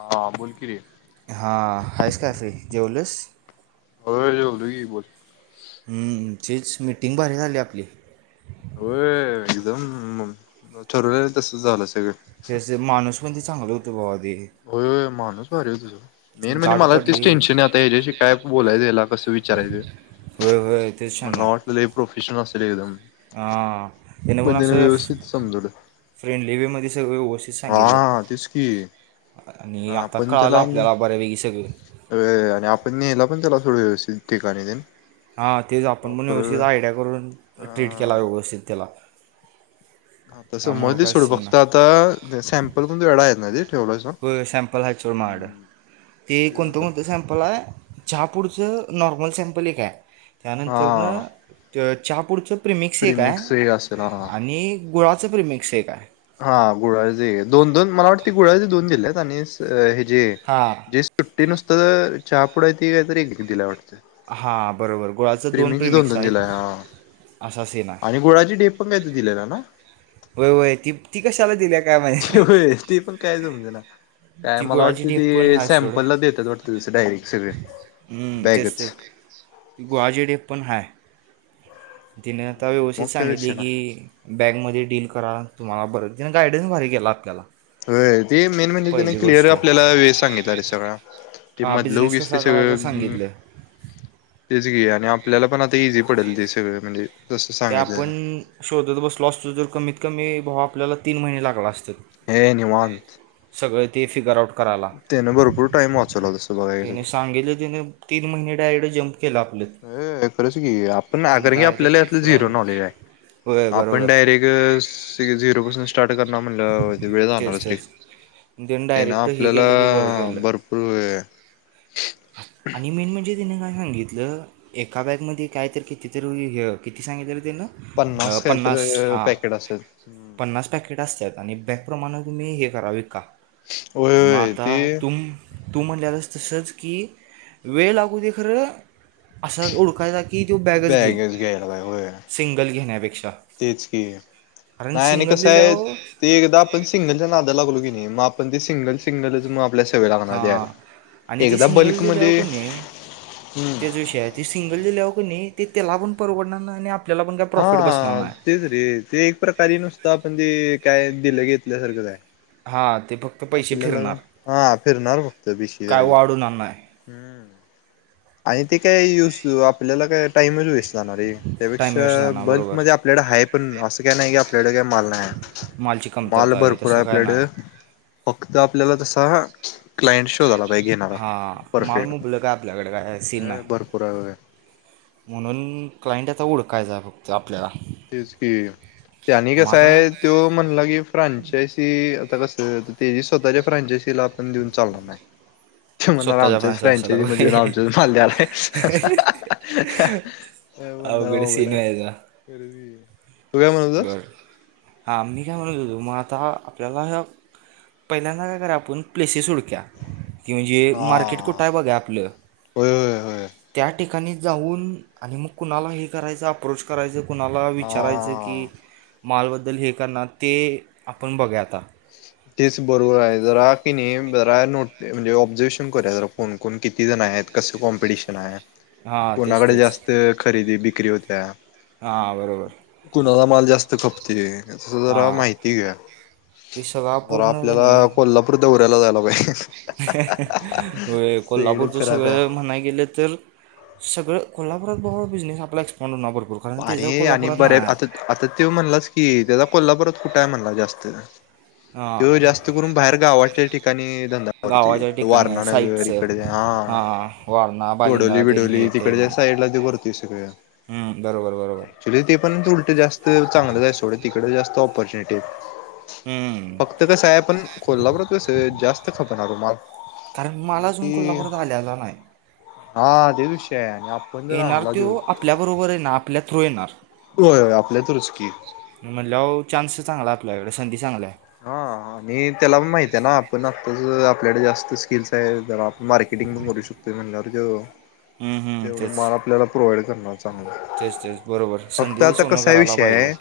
हां, बोल कि रे. हां, हैस काय फ्री, जेवलीस. होय, जेवलो की बोल. हम्म, तेच मिटिंग भारी झाली आपली. होयऽऽ एकदम ठरवलेल तसच झालं सगळं. ते माणूस कोण ते चांगलं होतो बा, होय होय, मानूस भारी हुतं सोड, मेन म्हणजे गाठ मला तेच पडली टेन्शन याच्याशी काय बोलायचं, याला कसं विचारायचं. होय होय तेच मला शान्या वाटलं लय प्रफेशनल असल, हां, मिन पण त्यानं असं, व्यवस्थित फ्रेंडली वे मध्ये सगळं व्यवस्थित ऽऽ, हां, तेच कि. अ आणि आता आपण कळालं दला आपल्याला बऱ्यापैकी सगळं अऽ आणि आपण, नेला पण त्याला थोडं व्यवस्थित ठिकाणी तनी, हां, तेच आपण पण व्यवस्थित आयडिया करून,, अ ट्रीट केला व्यवस्थित त्याला. हा तसं त्यामुळं मधी काय सोडू सीन फक्त,, नाही आता सॅम्पल पण तुझ्या कडून आह ना ठेवलायस, प्माड,, हम्म ते तेच कोणतं, आता कोणतं सॅमपल आह,, चहापुडचं नॉर्मल सॅम्पल एक आहे,, हा त्यानंतरनं च चहा पुुडचं. प्रिमिकस ऐक आय, प्रिमिक्स हे असेल आणि गुळाचं प्रिमिक ऐक आय. हां, गुळा चं एकाय, दोन दोन मला वाटतय गुळाची दोन दिलेत आणि जे, हां जे सुट्टी नुसतं तर चहापुडा य ती काही तरी एक दिला वाटतं. हां बरोबर आणि गुळाचं प्रिमीक्स दोन प्रिमिक्स दोन आहेत दिलाय, हां. असा सीन आहे आणि गोळाची ढेप पण काय तर दिलेला नां? वय, वय, त ती कशाला दिल्या. काय माहिती ते होय, ते पण काय समज ना? ती मला गुळाची वाटत ते ढेप पण आहे सोड सॅम्पलला देत्यात वाटत, तं डायरेक्ट सगळ. हम्म तेच तेच गुळाची डेप पण हाय. तिने आता व्यवस्थित मग काय सांगितले विषय नाही की, बॅगमध्ये डील करा तुम्हाला बरं तिने गायडन्स भारी गेला आपल्याला, ते मेन म्हणजे त्याने पहिली क्लिअर गोष्ट आपल्याला वेळ सांगितलं रे सगळं. ते हा मतलब बिझनेस कत कसा करायचा सगळ, सांगितलं तेच घे आणि आपल्याला पण आता इझी पडेल ते सगळ म्हणजे, तसं ते सांगितलं ना आपण शोधत बसलो असतो, तर कमीत कमी भाव आपल्याला तीन महिने लागला असतो. हे निवांत, ते फिगर आउट करायला, त्यानं भरपूर टाइम वाचवला तसं बघायला गेलं त्याने सांगितलं त्याने, तीन महिने डायरेक्ट ज्प, अ खरंच की आपण, नाकार की आपल्याला डायरेक्ट यातलं पुढं जी, आलो नॉलेज आहे होय आपण बरोबर डायरेक् झिरो, स्टार्ट करणार म्हणण्यावर वेळेणार तेच जाणारच रे. तेच त्यानं ते ना डायरेक्ट हे आपल्याला केलं ते बरं केलं भरपूर वेळ आहे. आणि मेन म्हणजे, तिने काय सांगितलं एका बॅगमध्ये काय तर किती तरी किती सांगितलेलं तेन पन्नास काहीतरी हा पॅकेट असेल पन्नास पाकिटे असतात. आणि बॅकप्रमाणे तुम्ही हे करा, विका होय मग होय ते आता तुम तू म्हणलेलास तसंच की वेळ लागू दे खरं असा ओळखायचा की त बॅगच घेईल घ्यायला पाहिजे होय सिंगल घेण्यापेक्षा. तेच कि अ. कारण नाही आणि सिंगल कसं आहे, दिल्यावर ते एकदा आपण सिंगलच्या नादाला लागलो की नाही म पण ते सिंगल सिंगलचं म आपल्या सवय लागणार हा द्यायला आणि ती एकदा सिंगल दिल्याव बल्कमध्ये कनइ हम्म तेच विषय हाय ते सिंगल दिल्याव कनइ ती त्याला पण परवडणार नाही आणि आप हा तेच रे ते एक प्रकारे नुसतं आपण ते काय? दिलं घेतल्या सारखचं हाय. हां ते फक्त पैसे आपल्याला फिरणार हा फिरणार फक्त बेशी [unintelligible] काय वाढवणार नाही हम्म. आणि ते काय यूज आपल्याला काय टाइमच वेस्ट जाणार रे टाईम त्यापेक्षा वेस्ट जाणार बल्क बरोबर मध्ये आपल्याला हा पण अस काय नाही की आपल्याकडं मालची माल कमतरता भरपूर आहे तसं काय नाही आपल्याकड. फक्त आपल्याला तसा. क्लाइंट शो झाला. हा मालम मुबलक हाय आपल्याकडे काय. सीन नाही अ भरपूर हाय व्हय. कायझ फकच [unintelligible] तेच कि त्यांनी मग कसा आहे. आता तो म्हणला की फ्रांचायसी आता कस. ते स्वतःच्या फ्रांचायसीला आपण देऊन चालणार नाही. तो म्हणार स्वतःच्या आमच्याच फ्रँचायसला फ्रॅचायजी मध्ये ये वगैरे आमच्याच माल द्यायला आलाय. अ. म्हणार अवघड आघाड सीन हाय. व्हायचा तू काय म्हणतोस. हा मी काय म्हणत होतो. मग आता आपल्याला. पहिल्यांदा काय करावा आपण. प्लेसेस हुडक्याव. की म्हणजे मार्केट कुठं हा आहे बघा आपलं. होय होय होय त्या ठिकाणी. ठिकाणी जाऊन. आणि मग कुणाला हे करायचं अप्रोच करायचं कुणाला विचारायचं. की हा मालबद्दल हे करणार. ते आपण बघया आता. तेच बरोबर आहे. जरा की नाही जरा नोट म्हणजे ऑब्झर्वेशन करूया. जरा कोण-कोण किती जन. नाहीं हाईत. कॉमपिटिशन आहे. हां तेच कोणाकडे तेच जास्त खरेदी बिक्री होत्या. हां बरोबर कुणाला माल जास्त खपतोय. तस जरा हां माहिती घ्या. ते सगळा जरा पूर्ण आपल्याला कने कोल्हापूर दौऱ्याला जायला पाहिजे होय सगळीकडे कोल्हापूरच फिराय पाहिजे सगळं म्हणाय गेलं तर. सगळं कोल्हापुरात भावा बिझस आपला होणार भरपूर कारण त्याचं अरे आणि कोल्हापुरात ना बर्या आता-आता त्यो म्हणलाच की त्याचा कोल्हापुरात कुठं हाय म्हणला त्यो. जास्त हां त्यो जास्त करून बाहेर गावाच्या ठिकाणी. धंदा करतोय. गावाच्या ठिकाणी वारणा नगर साईटचं इकडे हा, हां वारणा बालिंगा कोडोली ते बिडोली हे ते तिकडच्या साईडला त्यो करतोय सगळं. हम्म, बरब ऍक्च्युली ते पण उलटं जास्त चांगलंच हाय सोडं, तिकडं जास्त ऑपॉर्च्युनिटी हायत. हम्म. फक्त कसं हाय पण, कोल्हापूरात कसं जास्त खपणार ओ माल. कारण मला अजून कोल्हापुरात आल्याला नाही. हा त्योज विषय हाय आणि आ येणार त्यो, आपल्याबरोबर येणार आपल्या थ्रू येणार. होय होय आपल्या थ्रूच की. मग म्हणल्याव चान्स चांगलाय आपल्याकडं, संधी चांगलीय. हा, आणि त्याला पण माहितीय ना, आपण आत्ताच आपल्याकडे जास्त स्किल्स हायत जरा मार्के [unintelligible] भरू शकतोय म्हंटल्याव ह्यो हम्म, हम्म, तेवढा तेच माल आपल्याला प्रोव्हाईड चांगलंय. तेच तेच बरोबर फक्त संधीचं आता सोनं कसा करायला विषय पाहिजे हाय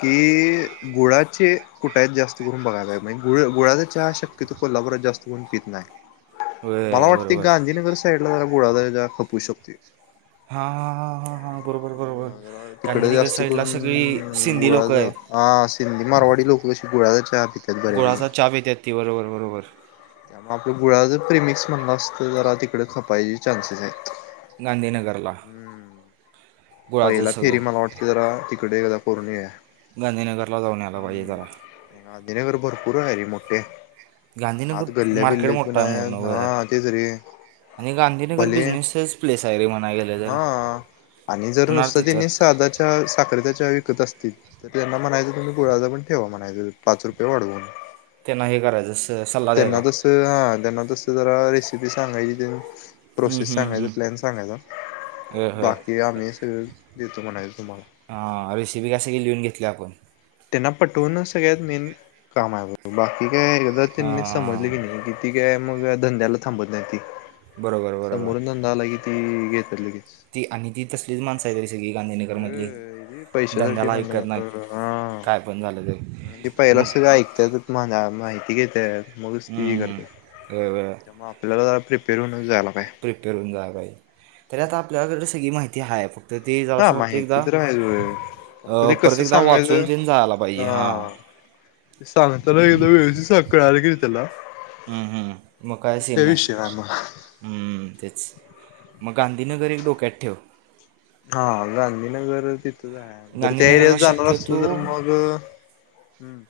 की, गुळाचे कुठायत जास्त बघाय पायजे, गुळ गुळाचा चहा शक्यतो कोल्हापुरात जास्त कोण पित नाय. मला होय वाटतंय बरोबर गांधीनगर साईडला जरा गुळाचा जरा खप होऊ शकतोय. हा हा हा हा हा बरोबर बरोबर. तिकडे गांधीनगर जास्त साईडला करून, सगळी सिंधी लोक गुळाचा आहेत हा सिंधी मारवाडी लोकं कशी गुळाचा चहा पितात गुळाचा चहा पित्यात ती बरोबर बरोबर. त्यामुळं आपल गुळाचं प्रेमिक्स म्हणलास तर, जरा तिकडं खपायचे चान्सेस आहेत. गांधीनगरला. हम्म गुळाचं पहिला फेरी सगळं मला वाटतय जरा, तिकडं एकदा करून येऊया. गांधीनगरला जाऊन यायला पाहिजे जरा हम्म, गांधीनगर भरपूर आहे रे मोठे. गांधीनगर आत गल्ल्या मार्केट बिल्यात पण मोठं आहे म्हणून हायत हा वगैरे तेच रे. आणि गांधीनगर भले बिझनेसचंच प्लेस आहे रे म्हणाय गेलं तर. हा आणि जर होणार नुसतं तिथं त्यांनी सादा चहा, साखरेचा चहा विकत असतील तर त्यांना म्हणायचं तुम्ही गुळाचा पण ठेवा म्हणायचं, पाच रुपये वाढवून. त्यांना हे करायचं स सल्ला त्यांना द्यायचा तसं हा त्यांना तसं जरा रिस पी सांगायची तेन हं प्रोसेस हं हं सांगायच प्लॅन सांगायचा, बाकी आम्ही सगळं देतो म्हणायचं तुम्हाला हा रेसिपी काय सगळी लिहून घेतल्या आपण. त्यांना पटवून सगळ्यात, मेन काम हाय बघ बाकी काय एकदा त्यांनी समजली हां की नाय, कि ती काय मग अ धंद्याला थांबत नायती. बरोबर बरोबर समोरून धंदा आला कि, ती घेत्यात लगेच. ती आणि ती तसलीच माणसं आहे रे ती सगळी गांधीनगरमधली. होय पैशासाठी धंद्याला म्हणणार, ऐकत नाहीत होय होय हा. काय पण झालं आणि ते तर पहिला मग सगळं ऐकत्यातच [unintelligible] ती घेत्यात मगच ती हे करत्यात त्यामुळं आपल्याला जरा प्रिपेर होऊनच जाया ला प्रिपेअर होऊन जाया पाहिजे, तरी आता आपल्याकडं सगळी माहिती हाय फक्त तर ते हा जाऊ [unintelligible] एकदा माहिती तर आहे होय फक्त अ ते परत कसं एकदा सांगायचं वाचून तेन जायाला पाहिजे हां. हा सांगताना एकदा व्यवस्ती सांग कळाल क नाय तेला. हम्म हम्म म काय सिन नाय नाही मग हम तेच, मग गांधीनगर एक डोक्यात ठेव. हा गांधीनगर त जर त्या एरियात गांधीनगरला जाणार असल शक्यतो तर मग, हम्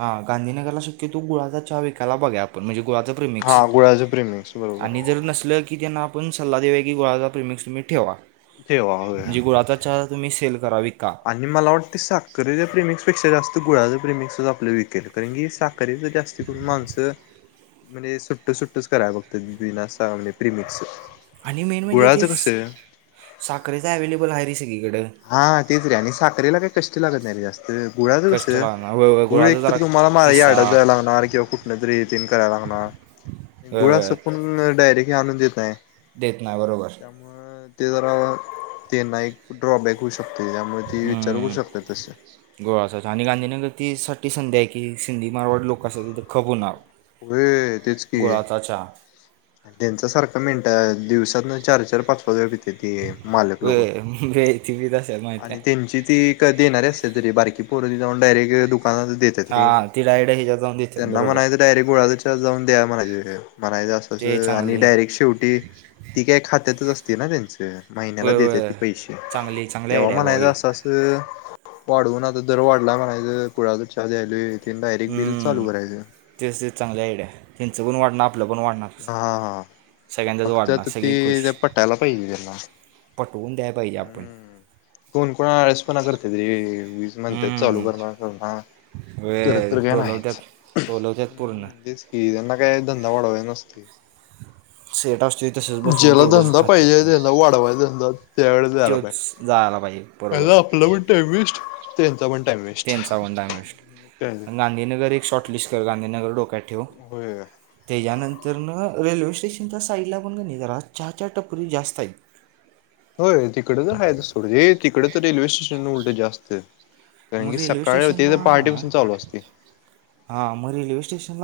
हा गांधीनगरला शक्यतो गुळाचा चहा विकायला बगूया आपण म्हणजे गुळाचं प्रिमिक्स, हा गुळाचं प्रेमिक्स बरोबर आणि जर नसलं की त्यांना आप आपण सल्ला देऊया की गुळाचं प्रिमिक्स तुम्ही ठेवा. ठेवा होय. तुम्हीे सेल करावी. आणि मला वाटतंय साखरेच्या प्रिमिक्सपेक्षा जास् गुळाचं प्रिमिक्सच आपलं विकेल कारण की साखर तर जास्त करून माणसं म्हणजे सुट्ट सुट्टच कराय बघतेत [unintelligible] असं म्हजे प्रिमिक्स आणि मेन म्हणजे ते गुळाचं स कसं साखरेचा अव्लेबल आहे रे सग हा तेच रे आणि साखरेला काय कष्ट लागत नाही रे जास्त, गुळाचं कष्ट कसं लागणार वय वय गुळ गुळाचा एक तर जरा तुम्हाला माळ किस्सा यार्डात जायला लागणार किंवा कुठनंतरी येथन करायला लागणार. वय गुळ असं वय कोण डायरेक्ट हे आणून देत नाही. देत नाही बरोबर. त्यामुळं ते जरा, त्यांना एक ड्रॉ बॅक होश हम्म, [unintelligible] संधी आहे की की सिंधी मारवाड लोकं असतेत तिथं खप होणार. व्हय, तेच कि. गुळाचा चहा त्यांचा सारखा मिनटा दिवसातन चार चार पाच पाच वेळा पित्यात. ती मालक वे लोकं, वे ती बी तसं माहिती आणि आहे त्यांची ती क.. देणारे असत्यात रे, बारकी पोर जाऊन डायरेक्ट दु कानातल देतात रे, हां ती डायरेक्ट ह्याच्यात जाऊन देतात त्यांना बरोबर म्हणायचं डायरेक्ट गुळा. जा चा जाऊन द्या म्हणायचं. म्हणायचं असं अस ते आणि चांगले डायरेक्ट शेवटी, ती काय खात्यातच असते ना त्यांचं, महिन्याला होय देत्यात होय की पैसे, चांगली चांगली तेव्हा आयडिया आहे भावा ही म्हणायचं असं अस. वाढवून आता दर वाढला म्हणायच, गुळाचा चहा द्यालोय. हम्म.. तेच तेच चांगली आयडिया, तेनच पन वाढणार आप आपलं पण वाढणार हा हा हा सगळ्यांचंच फक्त वाढणार आता सगळी खुश. ते पटायला पाहिजे त्यांना पटवून द्याय पाहिजे, आपण हम्म कोण कोण आळसपणा करत्यात रे, वीज म्हणत्यात चालू हम्म करणार करणार. करत होय तर काय नाहीच, टोलवत्यात टोलवत्यात पूर्ण हम तेच की त्यांना काय धंदा वाढवायचं नसतय. [inaudible] असतोय तसंच बसून ज्याला तेवढंच धंदा खात्यात पाहिजे त्या त्याला वाढवाय धंदा त्यावेळे द्यायला पाहिजे. त्योच जायला पाहिजे यायला, बरोबर आपला पण टाईम वेस्ट त्यांचा पण टाइम वेस्ट त्यांचा पण टाइम वेस्ट, काय नाही गांधीनगर एक शॉर्ट लिस्ट कर गांधीनगर डोक्यात ठेव होय त्याच्यानंतर, तर ना रेल्वे स्टेशनच्या साईडला पण कनी जरा चहाच्या टपरी जास्त आहेत. होय तिकडे तर ते जास्त, कारण म की रेल्वे सकाळी ते स्टेशनला तर पहाटेपासून चालू असते हा मग रेल्वे स्टेशन.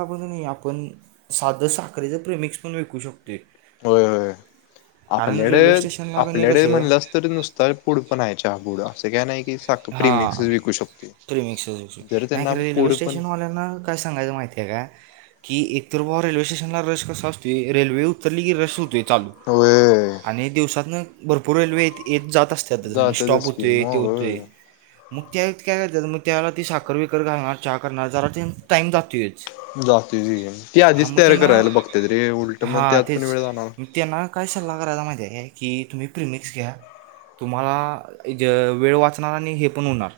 आपण साधं साखरच प्रिमिक्स पण विकू शकतो. होय होय. कारण रेल्वे आपल्याकड स्टेशनला कणी आपल्याकड कसं म्हणलंस तर नुसत पुढ पण आहे, चहा पूड असं काय नाही. साखर प्रिमिक्स विकू शकतोय. प्रिमिक्स प्रिमिक्स नाही खरं रेल्वे स्टेशनवाल्यांना काय सांगायचं माहिती आहे काय? की एकतर बाबा रेल्वे स्टेशनला रस कसा असतोय, रेल्वे उतरली की रस होतोय. चालू, होय आणि दिवसातन भरपूर रेल्वे येते. येत जात असत्यातच आणि स्टॉप जातातच की होतोय ते मग होतंय. होय मग त्या वेळेत काय करत्यात, मग त्यावेळेला ती साखर बिकर घालणार चहा करणार जरा टाइम जातोयच. जातोयचं की ती हां आधीच मग तयारी करायला त्यांना बघत्यात रे, उलट मग हां त्यात पण तेच वेळ जाणार. मग त्यांना काय सल्ला करायचा माहिती आहे काय की तुम्ही प्रिमिक्स घ्या. तुम्हा वेळ वाच हे पण होणार,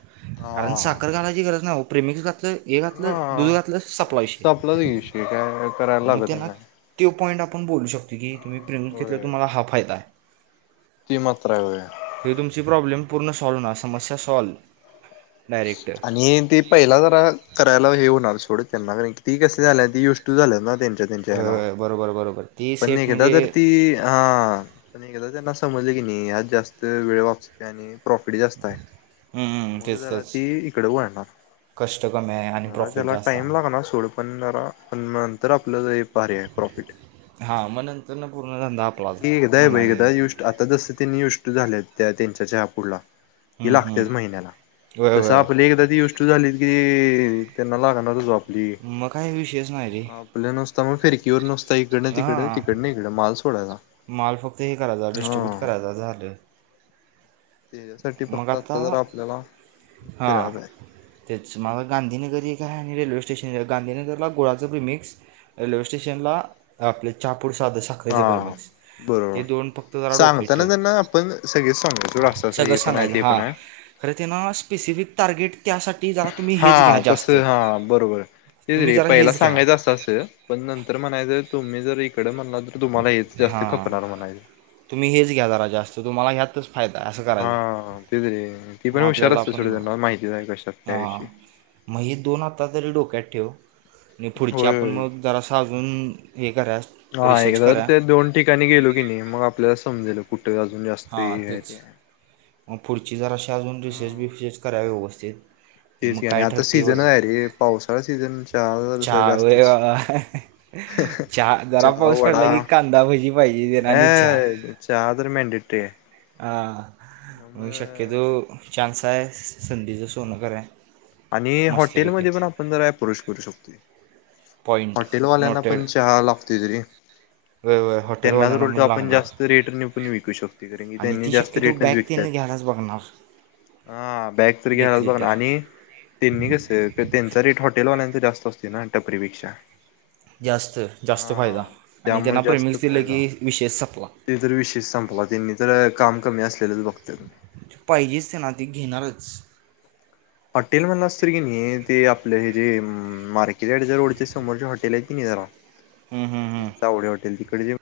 कारण हा. साखर घालायची गरज नाही ओ प्रिमिक्स हे घातलं, दुध हा घातल, सपला विषय संपलाच की विषय काय करायला मग लागत त्यांला, नाही. तो पॉईंट आपण बोलू शकतो की, तुम्ही प्रीमिक्स घेतल्या होय. तुम्हाला हा फायदा आहे. ती मात्र हाय होय. हे तुमची प्रॉब्लेम पूर्ण सॉल्व होणार, समस्या सॉल्व. डायरेक्ट आणि ते पहिला जरा करायला, हे होणार सोड ती कस [unintelligible] व्हय व्हय, बरोबर बरोबर. ती पण सेट एकदा जर म्हणजे ती हा.. पण एकदा तर त्यांना समजले कनी, यात जास्त वेळ वाचतोय आणि प्रॉफिट जास्त आहे. हम्म, मग तेच जरा तेच ती इकडे वळणार, कष्ट कमी आहे आणि जरा प्रॉफिट त्याला जास्त टाइम आहे लागणार सोड पण, जरा पण तर आपल्याला हे भारी आहे प्रॉफिट. हां मग नंतर ना पूर्ण धंदा [unintelligible] आपलाच त्या म्हणायला गेलं त्यांच्या चहा पुुडला. ही हम्म लागतेच हम्म महिन्याला, व्हय तस व्हय आपले एकदा तीष्ट झाली की, त्यांना लागणार आपली, मग काय विषयच नाही रे आपल्यान तर मग फिरकी वर नुसत एकडन तिकडं तिकड हां तिकडन हिकडं माल सोडायचा. माल फक्त हे करायचा डिस्ट्रीब्यूट हा करायचा झालं त्याच्यासाठी फक्त आता जरा आपल्याला हा, फिरायला तेच मागं गांधीनगर एक हाय रेल्वे स्टेशन गांधीनगरला गुळाचं प्रिमिक्स, रेल्वे स्टेशनला आपले चहा प पूड साधं साखरेचं हा प्रिमिक्स. बरोबर, ते दोन फक्त जरा डोक्यात सांगताना त्यांना आपण सगळे सांगायचं सोड असं असं हे सगळंच पण आहे सांगायचं ते हा, पण आहे खरं ते ना स्पेसिफिक टार्गे हा तसं हा, बरोबर. तेच तुम्ही रे जरा पहिला हेच घ्या सांगायचं असं असं, पण नंतर म्हणायचं तुम्ही जर इकडं म्हणला तर तुम्हाला हेच जास्ती हां खपणार म्हणायचं. तुम्ही हेच घ्या जरा जास्त तुम्हाला ह्यातच फायदा आहे असं हा करायचं तेच रे, ती मग पण हुशार आपल्याला असतेत सोड आपण त्यांना माहिती नाय कशात काय हां विषयी. मग ही दोन आता तरी डोक्यात ठेव. आणि पुढची होय आपण होय मग जरासं आजून हे करा हा रिसर्च एकदा तर करा ते दोन ठिकाणी गेलो की नाही. मग आपल्याला समजेल कुठ हा तेच. मग पुढची जर अशी अजून रिसेर्च हा बिसेच कराव व्यवस्थित. हे तेच मग की आणि काय आता ठरते सीझन बघा आहे रे पावसाळा सीझन चहा जरा चार वे. जास्तच चहा जरा पाऊस पडला की. कांदा भजी पाहिजे. देणार आणि चहा. हे चहा तर मॅनडेटरी आहे हा म शक्यतो त्यामुळं चान्स आहे. संधीचं सोनं कराय आणि मस्तपैकी हॉटेलमध्ये पण आपण जरा पुरुश करू शकतोय. पॉईंट हॉटेलवाल्यांना नोटेड पण चहा लागतोयच रे. व्हय व्हय आणि त्यांनाच हॉटेलवाल्यांना उलट पण आपण लागणार जास्त रेटनि पण विकू शकतो. तिकडे की आणि त्यांनी ती जास्त शक्यतो रेटनच बॅग विकतात. त्यांनी घ्यायलाच बघणार हा बॅग तरी घ्यायलाच घेतली बघ ना. तर आणि त्यांनी कसं त्यांचा रेट हॉटेलवाल्यांचा. जास्त असते ना टपरी पेक्षा. जास्त-जास्त फायदा आणि त्यामुळे त्यांना जास्त प्रेमिकस दिलं की फायदा विशेष संपला. ते जरी विशेष संपला. त्यांनी तर काम कमी असलेलंच बघत्यात. पाहिजेच तेना ती घेणारच. हॉटेल वाला असतोय की नाही. ते आपलं हे जे मार्केटडच्या रोडच्या समोरच्या हॉटेल हाईय कणी. हम्म, चावडे हॉटेल तिकडे जे.